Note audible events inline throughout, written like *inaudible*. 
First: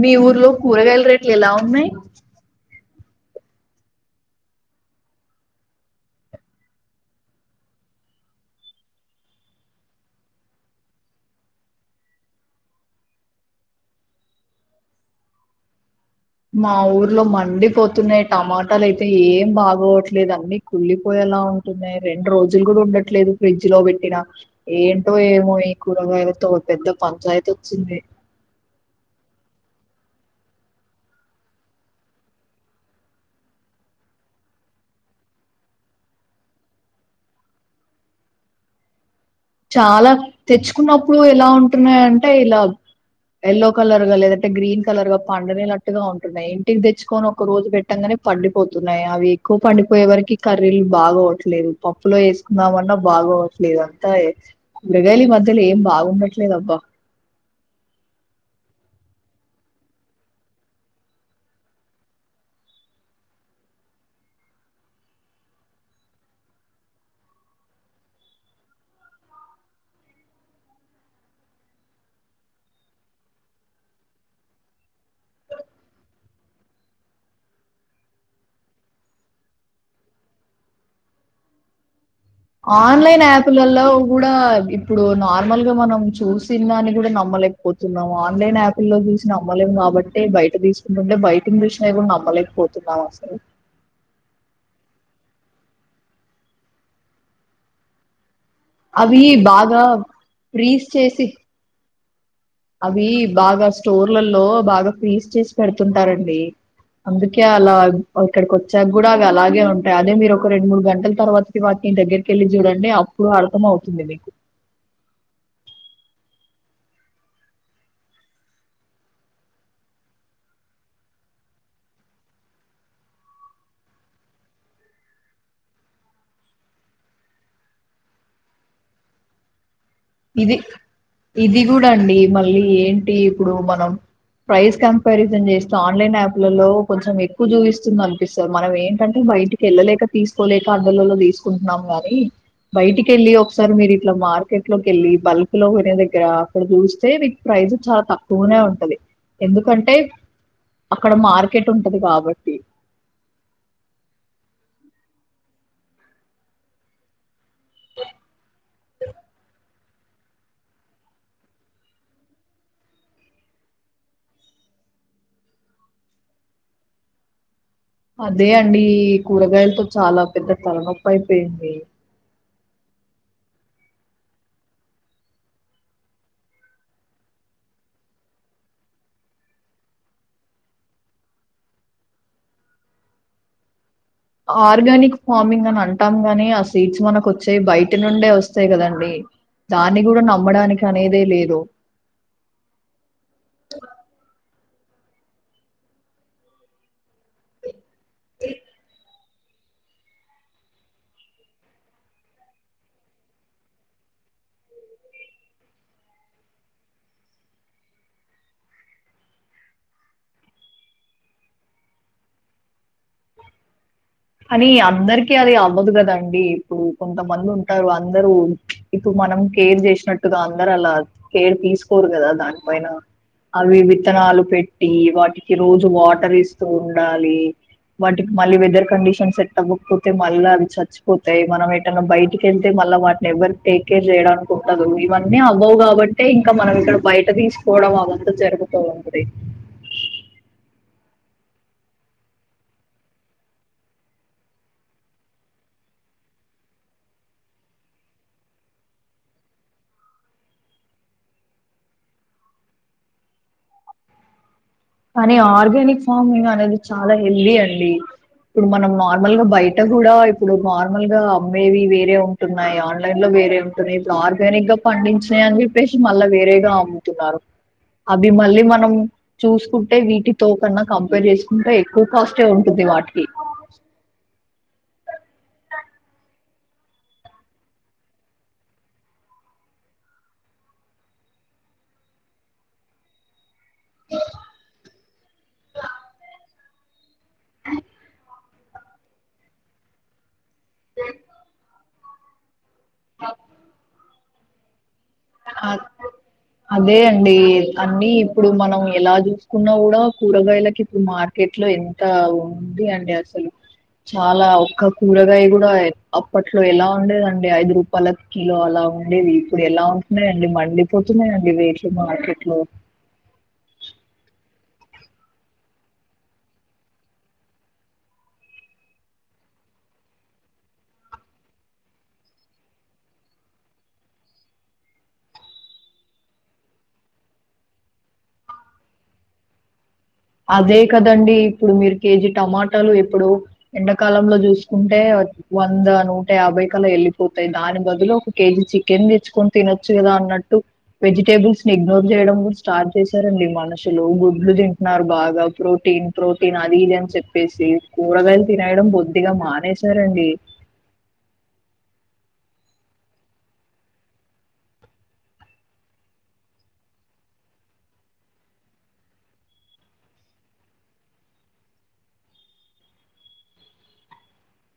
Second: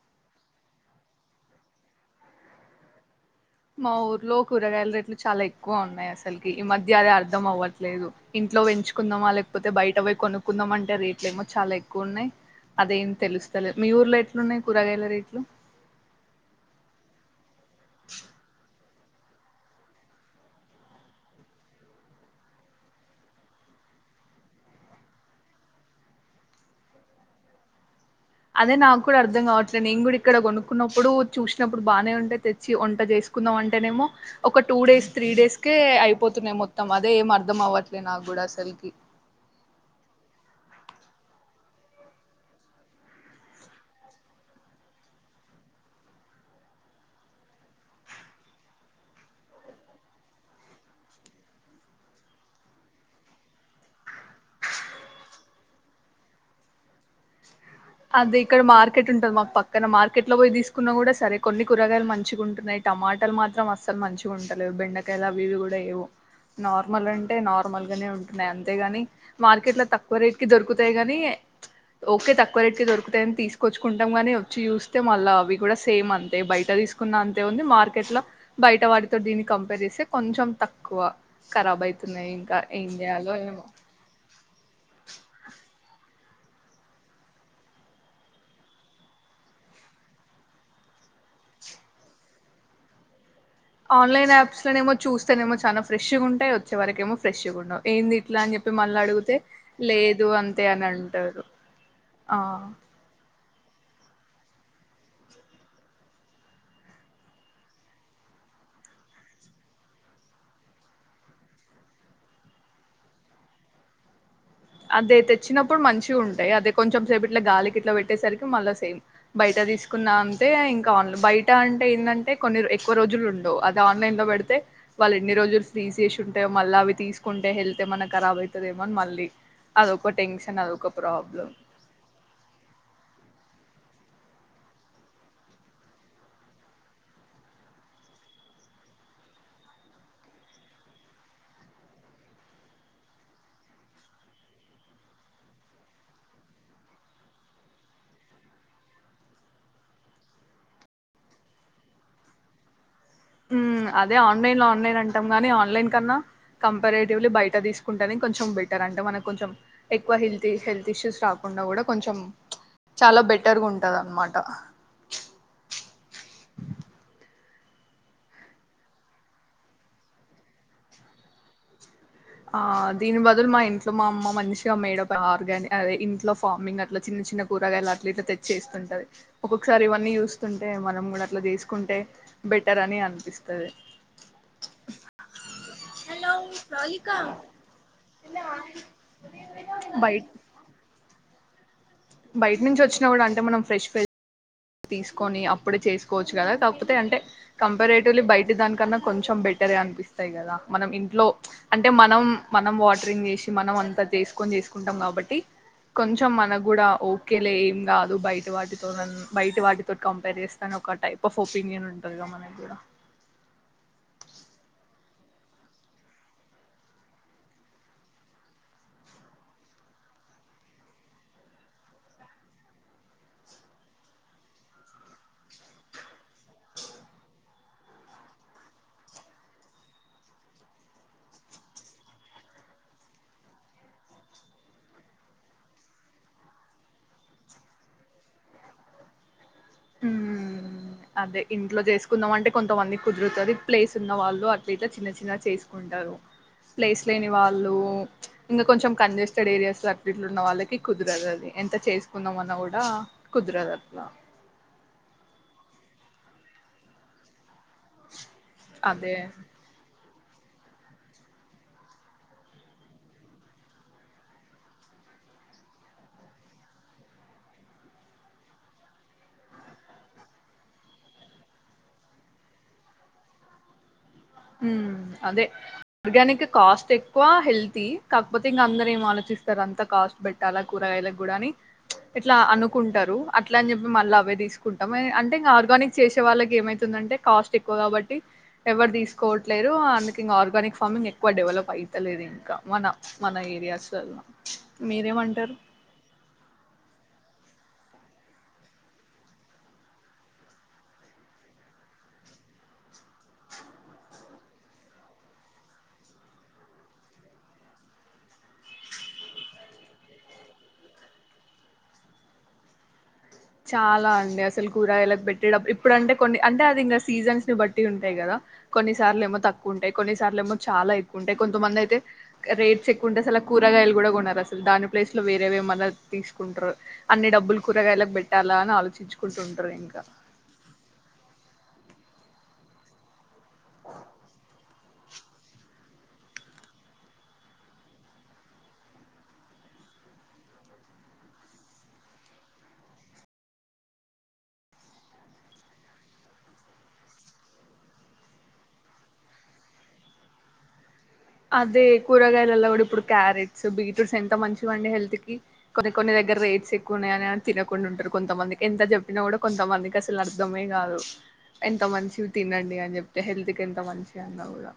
మీ ఊర్లో కూరగాయల రేట్లు ఎలా ఉన్నాయ్. మా ఊర్లో కూరగాయల రేట్లు చాలా ఎక్కువ ఉన్నాయి అసలుకి ఈ మధ్య అదే అర్ధం అవ్వట్లేదు. ఇంట్లో పెంచుకుందామా లేకపోతే బయట పోయి కొనుక్కుందాం అంటే రేట్లు ఏమో చాలా ఎక్కువ ఉన్నాయ్. అదేం తెలుస్తలేదు మీ ఊర్లో ఎట్లున్నాయి కూరగాయల రేట్లు, మా ఊర్లో మండి పోతున్నాయి టమాట్ *unintelligible* అయితే ఏం బాగోట్లేదు అన్ని కుళ్ళిపోయేలా ఉంటున్నాయి. రెండు రోజులు కూడా ఉండట్లేదు ఫ్రిడ్జ్ లో పెట్టినా ఏంటో ఏమో ఈ కూరగాయలతో పెద్ద పంచాయతీ వచ్చింది. అదే నాకు కూడా అర్ధం కావట్లేదు. నేను కూడా ఇక్కడ కొనుక్కున్నప్పుడు చూసినప్పుడు బాగానే ఉంటే తెచ్చి వంట చేసుకుందాం, అంటేనేమో ఒక టూ డేస్ త్రీ డేస్ కే అయిపోతున్నాయ్. మొత్తం అదే ఏం అర్థం అవ్వట్లేదు నాకు కూడా అసల్కి, చాలా తెచ్చుకున్నప్పుడు ఎలా ఉంటున్నాయంటే ఇలా ఏల్లో కలర్, గా లేదంటే గ్రీన్ కలర్, గా పండనేనట్టుగా ఉంటున్నాయి. ఇంటికి తెచ్చుకొని ఒక రోజు పెట్టంగానే పండిపోతున్నాయి. అవి ఎక్కువ పండిపోయే వరకి కర్రీలు బాగా అవట్లేదు. పప్పులో వేసుకున్నామన్నా బాగా అవట్లేదు. టై మృగాలి ఈమధ్యలో ఏం బాగుండట్లేదబ్బా, అదే ఇక్కడ మార్కెట్ ఉంటది మాక్ పక్కన మార్కెట్ లో పోయి దీస్కున్నా కూడా సరే కొన్ని కూరగాయలు మంచిగా ఉంటున్నాయి. టమాటాలు మాత్రం అస్సలు మంచిగ్ ఉండలేదు బెండకాయలు అవి ఇవి కూడా ఏవు నార్మల్ అంటే నార్మల్ గానే ఉంటున్నాయి. అంతేగాని మార్కెట్ లో తక్కువ రేట్ కి దొరుకుతాయి గానీ ప్చ్ ఓకే తక్ ఒక్కోరేట్కి దొరుకుతాయని తీసుకొచ్చుకుంటాం కానీ, వచ్చి చూస్తే మళ్ళ అవి కూడా సేమ్ అంతే బయట తీసుకున్న అంతే ఉంది, మార్కెట్ లో బయట వాటితో దీన్ని కంపేర్ చేస్తే కొంచెం తక్కువ ఖరాబ్ ఐత్ ఆన్లైన్ యాప్లలో కూడా ఇప్పుడు నార్మల్గా మనం చూస్ సినిమాని కూడా నమ్మలేకపోతున్నాము. ఆన్లైన్ యాప్ల్లో చూసిన్నాం నమ్మలేము కాబట్టి బయట తీసుకుంటుంటే బయటిని చూసినా కూడా నమ్మలేకపోతున్నాం అసలు ఆన్లైన్ యాప్స్లోనేమో చూస్తేనేమో చాలా ఫ్రెష్ గా ఉంటాయి వచ్చే వరకేమో ఫ్రెష్ గా ఉండవ్ ఏంది ఇట్లా అని చెప్పి మళ్ళీ అవి అడుగితే బాగా లేదు అంతే ఫ్రీజ్ అని చేసి అంటారు. ఆ అవి బాగా స్టోర్లలో బాగా ఫ్రీజ్ చేసి పెడుతుంటారండి. అందుకే అలా అక్కడిక్ వచ్చాక కూడా అ అలాగే ఉంటాయి. అదే మీరు ఒక రెండు మూడు గంటల తర్వాత తినల్ తింటే దగ్గరకి వెళ్ళి చూడ్ అంటే అప్పుడు అర్థం అవుతుంది మీకు అదే తెచ్చినప్పుడు మంచిగా ఉంటాయ్ అదే కొంచెం సేపు ఇట్లా గాలికి ఇట్లా పెట్టేసరికి మళ్ళా సేమ్ బయట తీసుకున్నా అంటే ఇంకాన్ బయట అంటే ఏంటంటే కొన్ని ఎక్కువ రోజులు ఉండవు అదే ఆన్లైన్ లో పెడితే వాళ్ళు ఎన్ని రోజులు ఫ్రీజ్ చేసి ఉంటాయో మళ్ళీ అవి తీసుకుంటే హెల్త్ ఏమన్నా కరాబ్ అవుతదేమో అన్ మళ్ళీ అదొక ఇది టెన్షన్ అదొక ప్రాబ్లం ఇది గుడా అండి మళ్ళీ ఏంటి ఇప్పుడు మనం ప్రైస్ కంపారిజన్ చేస్తే ఆన్లైన్ యాప్లలో కొంచెం ఎక్కువ చూపిస్తుంది అనిపిస్తది మనం ఏంటంటే బయటికి ఎళ్ళలేక తీసుకోలేక అందుళ్లలో తీసుకుంటున్నాం గాని బయటికి ఎళ్ళి ఒకసారి మీరు ఇట్లా మార్కెట్ లోకి వెళ్ళి బల్క్ లో కొనే దగ్గర అక్కడ చూస్తే మీకు ప్రైజ్ చాలా తక్కువనే ఉంటది ఎందుకంటే అక్కడ మార్కెట్ ఉంటది కాబట్టి హుమ్ అదే ఆన్లైన్ లో ఆన్లైన్ అంటాం గాని ఆన్లైన్ కన్నా కంపారేటివ్లీ బయట తీసుకుంటేనే కొంచెం బెటర్ అంటే మనకు కొంచెం ఎక్కువ హెల్త్ హెల్త్ ఇష్యూస్ రాకుండా కూడా కొంచెం ప్చ్ చాలా బెటర్ గా ఉంటది అనమాట అదే అండి కూరగాయలతో చాలా పెద్ద తలనొప్పి అయిపోయింది ఆ దీని బదులు మా ఇంట్లో మా అమ్మ మంచిగా మేడ్ ఆర్గానిక్ అదే ఇంట్లో ఫార్మింగ్ అట్లా చిన్న చిన్న కూరగాయలు అట్లా ఇట్లా తెచ్చేస్తుంటది ఒక్కొక్కసారి ఇవన్నీ చూస్తుంటే మనం కూడా అట్లా చేసుకుంటే బెటర్ అని అనిపిస్తుంది ఆర్గానిక్ ఫార్మింగ్ అని అం అంటాం గాని ఆ సీడ్స్ మనకు వచ్చేవి బయటి నుండే వస్తాయి కదండి దాన్ని బయ కూడా నమ్మడానికి అనేదే లేదు బయట నుంచి వచ్చినా గుడా అంటే మనం ఫ్రెష్ తీసుకొని అప్పుడే చేసుకోవచ్చు కదా కాకపోతే అంటే కం రేటలి బయటి దానికన్నా కొంచెం బెటరే అనిపిస్తాయి కదా మనం ఇంట్లో అంటే మనం మనం వాటరింగ్ చేసి మనం అంతా చేసుకొని చేసుకుంటాం కాబట్టి కొంచెం మనకు కూడా ఓకే లే ఏం కాదు బయట వాటితో బయటి వాటితో కంపేర్ చేస్తానే ఒక టైప్ ఆఫ్ ఒపీనియన్ ఉంటుందిగా మనకి కూడా అని అందరికి అది అవ్వదు గదండి ఇప్పుడు కొంతమంది ఉంటారు అందరూ ఇప్పుడు మనం కేర్ చేసినట్టుగా అందరు అలా కేర్ తీసుకోరు కదా దానిపైన అవి విత్తనాలు పెట్టి వాటికి రోజు వాటర్ ఇస్తూ ఉండాలి వాటికి మళ్ళీ వెదర్ కండిష్ చం సెట్ అవ్వకపోతే మళ్ళ అవి చచ్చిపోతాయి మనం ఎటైనా బయటికి వెళ్తే మళ్ళీ వాటిని ఎవరి టేక్ కేర్ చేయడానికి ఉండదు ఇవన్నీ అవావ్ కాబట్టే ఇంకా మనం ఇక్కడ బయట తీసుకోవడం అవంతా జరుగుతూ ఉంటది మ్మ్ అదే ఇంట్లో చేసుకుందాం అంటే కొంతమంది కుదురుతది ప్లేస్ ఉన్న వాళ్ళు అట్ల ఇట్ల చిన్న చిన్నగా చేసుకుంటారు ప్లేస్ లేని వాళ్ళు ఇంకా కొంచెం కంజెస్టెడ్ ఏరియాస్ లో అట్ల ఇట్లు ఉన్న వాళ్ళకి కుదరదు అది ఎంత చేసుకుందాం అన్న కూడా కుదర దట్ల కానీ ఆర్గానిక్ ఫార్మింగ్ అనేది చాలా హెల్దీ అం డి ఇప్పుడు మనం అదే నార్మల్ గా బయట కూడా ఇప్ ఇప్పుడు నార్మల్ గా అమ్మేవి వేరే ఉంటున్నాయి ఆన్లైన్ లో వేరే ఉంటున్నాయి ఇప్పుడు ఆర్గానిక్ గా పండించినయి అని చెప్పేసి మళ్ళా వేరేగా అమ్ముతున్నారు మీ మళ్ళీ మనం చూసుకుంటే వీటితో కన్నా కంపేర్ చేసుకుంటే ఎక్కువ కాస్టే ఉంటుంది వాటికి మ్మ్ అదే ఆర్గానిక్ కాస్ట్ ఎక్కువ హెల్తీ కాకపోతే ఇంక అందరు ఏం ఆలోచిస్తారు అంతా కాస్ట్ పెట్టాలా కూరగాయలకు కూడా అని ఇట్లా అనుకుంటారు అట్ల అని చెప్పి మళ్ళీ అవే తీసుకుంటాం అంటే ఇంకా ఆర్గానిక్ చేసే వాళ్ళకి ఏమైతుందంటే కాస్ట్ ఎక్కువ కాబట్టి ఎవరు తీసు కోట్లేరు అందుకు ఇంగా ఆర్ ఆర్గానిక్ ఫార్మింగ్ ఎక్కువ డెవలప్ అయి తెలీదు ఇంకా మన మన ఏరియాస్ లల్ల మీ అద్ అదే అండి అన్నీ ఇప్పుడు మనం ఎలా చూసుకున్నా కూడా కూరగాయలకి ఇప్పుడు మార్కెట్ లో ఎంత ఉంది అండి అసలు చాలా ఒక్క కూరగాయ కూడా అప్పట్లో ఎలా ఉండేదండి ఐదు రూపాయల కిలో అలా ఉండేది ఇప్పుడు ఎలా ఉ ఉండి మండి పోతున్నాయండి రేట్లు మార్కెట్ లో చాలా అండి అసలు కూరగాయలకు పెట్టే డబ్బు ఇప్పుడు అంటే కొన్ని అంటే అది ఇంకా సీజన్స్ ని బట్టి ఉంటాయి కదా కొన్నిసార్లు ఏమో తక్కువ ఉంటాయి కొన్నిసార్లు ఏమో చాలా ఎక్కువ ఉంటాయి కొంతమంది అయితే రేట్స్ ఎక్కువ ఉంటాయి అసలు కూరగాయలు కూడా కొనరు అసలు దాని ప్లేస్ లో వేరేవేమన్నా తీసుకుంటారు అన్ని డబ్బులు కూరగాయలకు పెట్ ఎలా అని ఆలోచించుకుంటూ ఉంటారు ఇంకా అదే కదండి ఇప్పుడు మీరు కేజీ టమాటాలు ఇప్పుడు ఎండాకాలంలో చూసుకుంటే వంద నూట యాభై కలా వెళ్ళిపోతాయి దాని బదులు ఒక కేజీ చికెన్ తెచ్చుకొని తినొచ్చు కదా అన్నట్టు వెజిటేబుల్స్ ని ఇగ్నోర్ చేయడం కూడా స్టార్ట్ చేశారండి మనుషులు గుడ్లు తి టున్నారు బాగా ప్రోటీన్ ప్రోటీన్ అది ఇది అని చెప్పేసి కూరగాయలు తినేయడం బొద్దిగా మానేసారండి అదే కూరగాయ లల్లా కూడా ఇప్పుడు క్యారెట్స్ బీట్రూట్స్ ఎంత మంచివి అండి హెల్త్ కి కొన్ని కొన్ని దగ్గర రేట్స్ ఎక్కువ ఉన్నాయని తినకుండా ఉంటారు కొంతమందికి ఎంత చెప్పినా కూడా కొంతమందికి అసలు అర్థమే కాదు ఎంత మంచివి తినండి అని చెప్తే హెల్త్ కి ఎంత మంచివి అన్నా కూడా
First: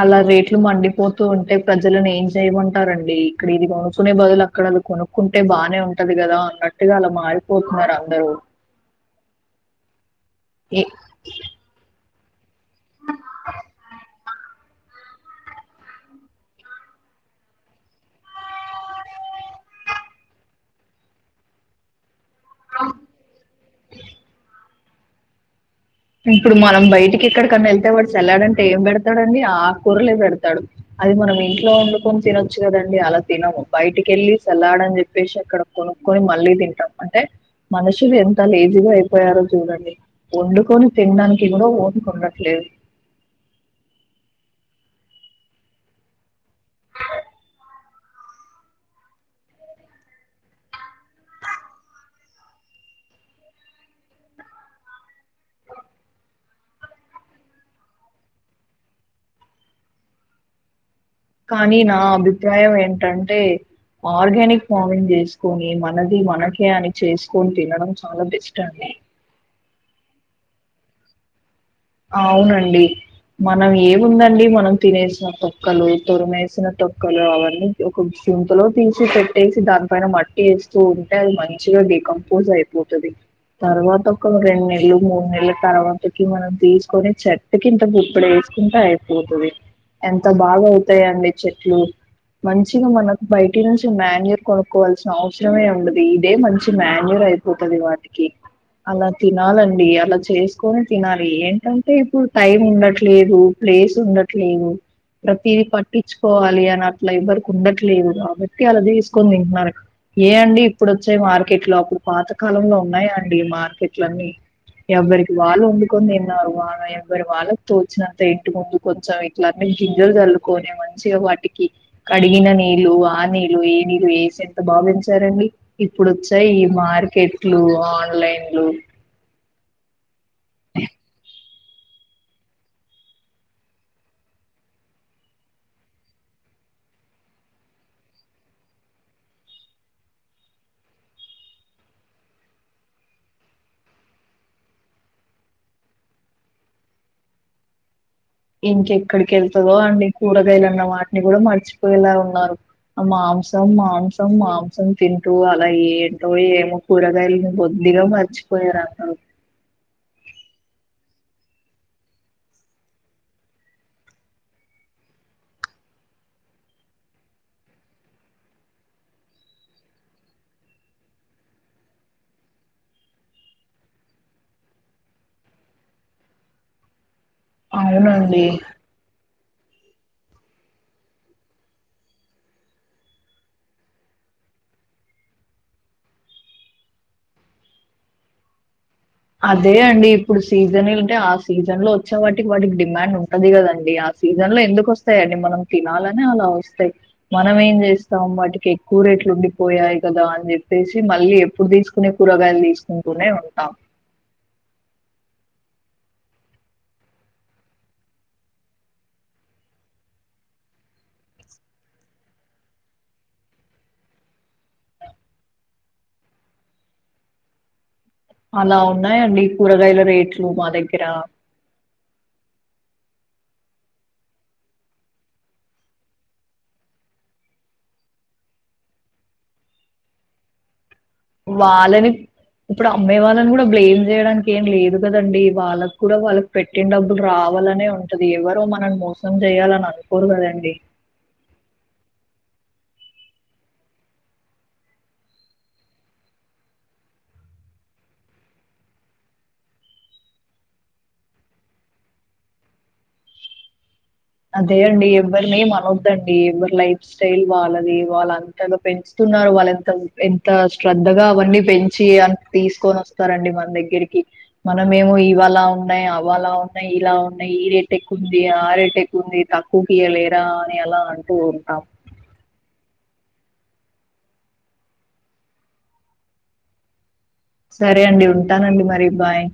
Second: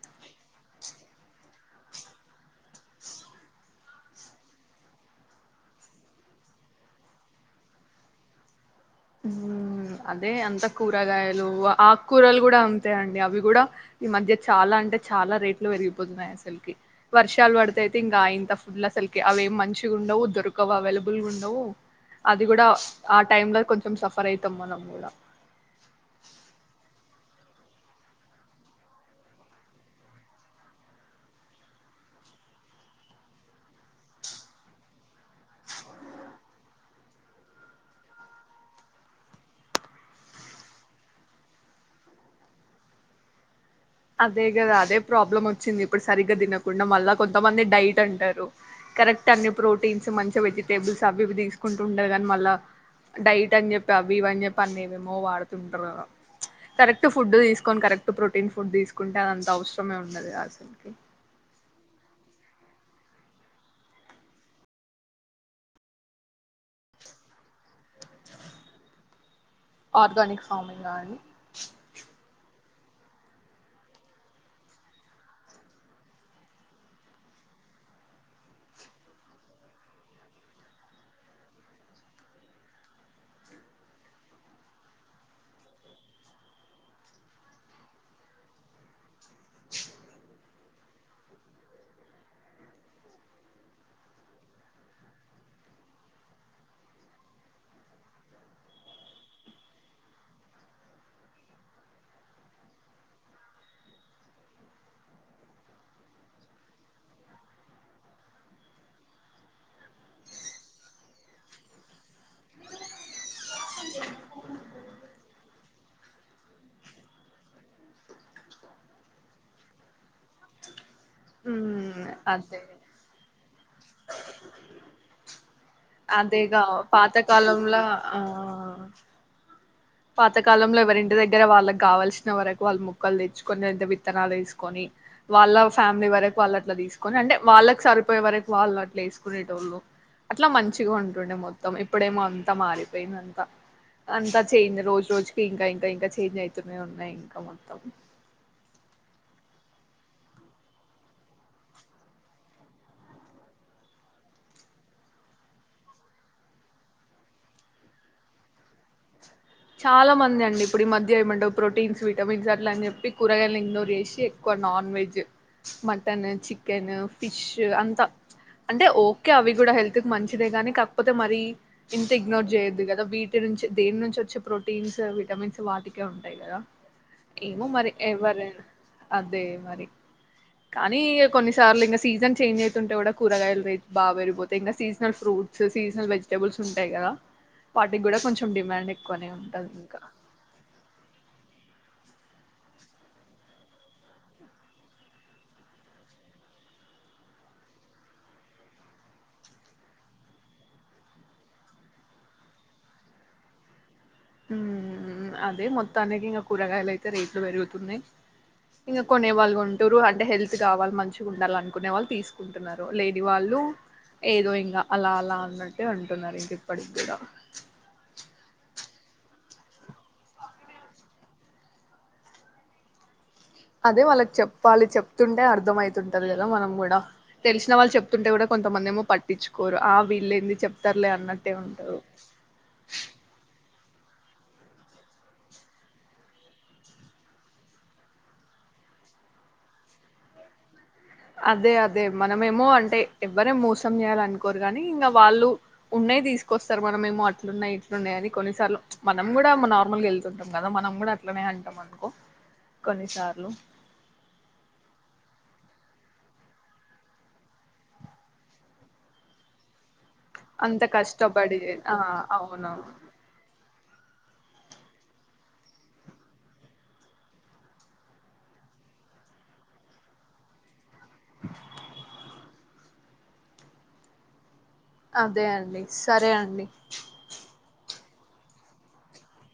అలా రేట్లు మండిపోతూ ఉంటే ప్రజలను ఏం చేయమంటారండి ఇక్కడ ఇది కొనుక్కునే బదులు అక్కడది కొనుక్కుంటే బాగానే ఉంటది కదా అన్నట్టుగా అలా మారిపోతున్నారు అందరూ అదే అంత ఎ కూరగాయలు ఆక్ కూరలు కూడా అంతే అండి అవి కూడా ఈ మధ్య చాలా అంటే చాలా రేట్లు పెరిగిపోతున్నాయి అసలుకి వర్షాలు వడితే అయితే ఇంకా అయింత ఫుడ్లు అసలుకకే అవేం మంచిగా ఉండవు దొరకవు అవైలబుల్ గా ఉండవు అది కూడా ఆ టైమ్ లో కొంచం సఫర్ అయితం మనం కూడా ఇప్పుడు మనం బయటికి ఎక్కడికన్నా వెళ్తే వాడు సల్లాడంటే ఏం పెడతడండి ఆకూరలే పెడతాడు అది మనం ఇంట్లో వండుకొని తినొచ్చు కదండి అలా తినము బయటికి కేళ్ళి సల్లాడని చెప్పేసి అక్కడ కొనుక్కొని మళ్ళీ తింటాం అంటే మనుషులు ఎంత లేజీగా అయిపోయారో చూడండి వండుకొని తిన్డానికి కూడా ఓపిక ఉండట్లేదు అదే కదా అదే ప్రాబ్లమ్ వచ్చింది ఇప్పుడు సరిగ్గా తినక్ కుడం వల్ల కొంతమంది డైట్ తంటారు కరెక్ట్ అన్ని ప్రోటీన్స్ మంచి వెజిటేబుల్స్ అవి ఇవి తీసుకుంటు ఉండాలే కానీ మళ్ళా డైట్ అని చెప్పి అవి ఇవి అని చెప్పి అన్ని ఎం ఏమో వాడుతుంటారు కరెక్ట్ ఫుడ్ తీసుకొని కరెక్ట్ ప్రోటీన్ ఫుడ్ తీసుకుంటే అంత అవసరమే ఉండదు అసల్కి కానీ నా అభిప్రాయం ఏంటంటే ఆర్గానిక్ ఫార్మింగ్ చేసుకొని మనది మనకే అని చేసుకొని తినడం చాలా బెస్ట్ అండి ఆర్గానిక్ ఫార్మింగ్ ఆ అండి అవునండి మనం ఏముందండి మనం తినేసిన తొక్కలు తురిమేసిన తొక్కలు అవన్నీ ఒక చింతలో తీసి పెట్టేసి దానిపైన మట్టి వేస్తూ ఉంటే అది మంచిగా డీకంపోజ్ అయిపోతుది తర్వాత ఒక రెండు నెల్లు మూడు నెల్లు తర్వాతకి మనం తీసుకొని చెట్టు కి ఇంత గుప్పెడు ఏసుకుంటే అయ్ తురుతది ఎంతూన్ బాగా ఉంటాయండి చెట్లు మంచిగా మనకు బయటి నుంచి మాన్యూర్ కొనుక్కోవాల్సిన అవసరమే ఉండది ఇదే మంచి మాన్యూర్ అయిపోతుంది వాటికి అలా తినాలండి అలా చేసుకుని తినాలి ఏంటంటే ఇప్పుడు టైం ఉండట్లేదు ప్లేస్ ఉండట్లేదు ప్రతిది పట్టించుకోవాలి అని అట్లా ఎవ్వరికి ఉండట్లేదు కాబట్టి అలా తీసుకుని తింటున్నారు ఏ అండి ఇప్పుడు వచ్చాయి మార్కెట్లు అప్పుడు పాతకాలంలో ఉన్నాయాండి మార్కెట్లున్ని ఎవ్వరికి వాళ్ళు ఉ కొని తిన్నారు వాళ్ళ ఎవ్వరు వాళ్ళకు తోచినంత ఇంటి ముందు కూర్చొని ఇట్లాన్ని గింజలు చల్లుకొనే మంచిగా వాటికి ఉమ్, కడిగిన అదే నీళ్ళు ఆ నీ ఏ నీరు ఏసీ ఎంత బాగా పెంచా రండి ఇప్పుడు వచ్చాయ్ ఈ అదేగా మార్కెట్లు పాతకాలంలో ఆన్లైన్లు ఆ పాతకాలంలో ఎవరింటి దగ్గర వాళ్ళకి కావాల్సిన వరకు వాళ్ళు ముక్కలు తెచ్చుకొని విత్తనాలు వేసుకొని వాళ్ళ ఫ్యామిలీ వరకు వాళ్ళ అట్లా తీసుకొని అంటే వాళ్ళకి సరిపోయే వరకు వాళ్ళు అట్లా వేసుకునేటోళ్ళు అట్లా మంచిగా ఉంటుండే మొత్తం ఇప్పుడేమో అంతా మారిపోయింది అంతా అంతా చేంజ్ రోజు రోజుకి ఇంకా ఇంకా ఇంకా చేంజ్ అవుతూనే ఉన్నాయ్ ఇంకా మొత్తం ఇంకెక్కడికి ఎళ్తదో అండి కూరగాయలు అన్న వాటిని గుడా మర్చిపోయేలా ఉన్నారు ఆ మాంసం మాంసం మాంసం తింటూ అలా ఏంటో ఏమో కూరగాయలని బొద్దిగా మర్చిపోయారు అందరు చాలా మంది అండి ఇప్పుడు ఈ మధ్య ఏమంటవు ప్రోటీన్స్ విటమిన్స్ అట్లా అని చెప్పి కూరగాయలను ఇగ్నోర్ చేసి ఎక్కువ non veg mutton chicken fish అంతా అంటే ఓకే అవి కూడా హెల్త్ కి మంచిదే కాని కాకపోతే మరీ ఇంత ఇగ్నోర్ చేయొద్దు కదా వీటి నుంచి దేని నుంచి వచ్చే ప్రోటీన్స్ విటమిన్స్ వాటికే ఉంటాయి కదా ఏమో మరి అవునండి ఎవరన్న అంతే మరి కానీ ఇక కొన్నిసార్లు ఇంకా సీజన్ చేంజ్ అయితుంటే కూడా కూరగాయలుే బా పెరిపోతయ్ ఇంకా సీజనల్ ఫ్రూట్స్ సీజనల్ వెజిటబుల్స్ ఉంటాయి కదా వాటికి కూడా కొంచెం డిమాండే అదే అండి ఇప్పుడు సీజన్ అంటే ఆ సీజన్ లో వచ్చే వాటికి వాటికి డిమాండ్ ఉంటది కదండి ఆ సీజన్ లో ఎందుకు వస్తాయండి మనం తినాలనే అలా వస్తాయి మనం ఏం చేస్తాం వాటికి ఎక్కువ రేట్లు ఉండిపోయాయి కదా అని చెప్పేసి మళ్ళీ ఎప్పుడు తీసుకునే కూరగాయలు తీసుకుంటూనే ఉంటాం ఉ అదే మొత్తానికి ఇంకా కూరగాయలు అయితే రేట్లు పెరుగుతున్నాయ్ ఇంకా కొనే వాళ్ళు కొంటరు అంటే హెల్త్ కావాలి మంచిగా ఉండాల అనుకునే వాళ్ళు తీసుకుంటున్నారు లేని వాళ్ళు ఏదో ఇంకా అలా అలా అన్నట్టే అంటున్నారు ఇంక ఇప్పటికి కూడా అలా ఉన్నాయండి కూరగాయల రేట్లు మా దగ్గర అదే వాళ్ళకి చెప్పాలి చెప్తుంటే అర్థం అయితుంటది కదా మనం కూడా తెలిసిన వాళ్ళు చెప్తుంటే కూడా కొంతమంది ఏమో పట్టించుకోరు ఆ వీళ్ళ ఏంది చెప్ వాళ్ళని ఇప్పుడు అమ్మేవాలని కూడ బ్లేెయిమ్ చేయడానికి ఏం లేదు కదండి వాళ్ళకి కూడా వాళ్ళకి పెట్టిన డబ్బులు రావాలనే ఉంటది ఎవరో మనల్ని మోసం చేయాలని అనుకోరు కదండి అదే అదే మనమేమో అంటే ఎవ్వరేం మోసం చేయాలి అనుకోరు కానీ ఇంకా వాళ్ళు ఉన్నాయ్ తీసుకొస్తారు మనమేమో అట్లున్నాయి ఇట్లున్నాయి అది కొన్నిసార్లు ప్చ్ మనం కూడా నార్మల్గా వెళ్తుంటాం కదా మనం కూడా అట్లనే అంటాం అనుకో కొన్నిసార్లు అదే అండి ఎవ్వరినేం అనోద్దండి ఎవరు లైఫ్ స్టైల్ వాళ్ళది వాళ్ళంతగా పెంచుతున్నారు వాళ్ళంత ఎంత అంత శ్రద్ధగా కష్టపడి అవన్నీ ఆ పెంచీ అ అవునవును తీసుకొని వస్తారండి మన దగ్ దగ్గరికి మనమేమో ఇవలా ఉన్నాయ్ అవలా ఉన్నాయ్ ఇలా ఉన్నాయ్ ఈ రేట్ ఎక్కుంది ఆ రేట్ ఎక్ ఉంది తక్కువ కీయలేరా అని అలా అంటూ ఉంటాం అదే అండి సరే అండి సరే అండి ఉంటానండి మరి బాయ్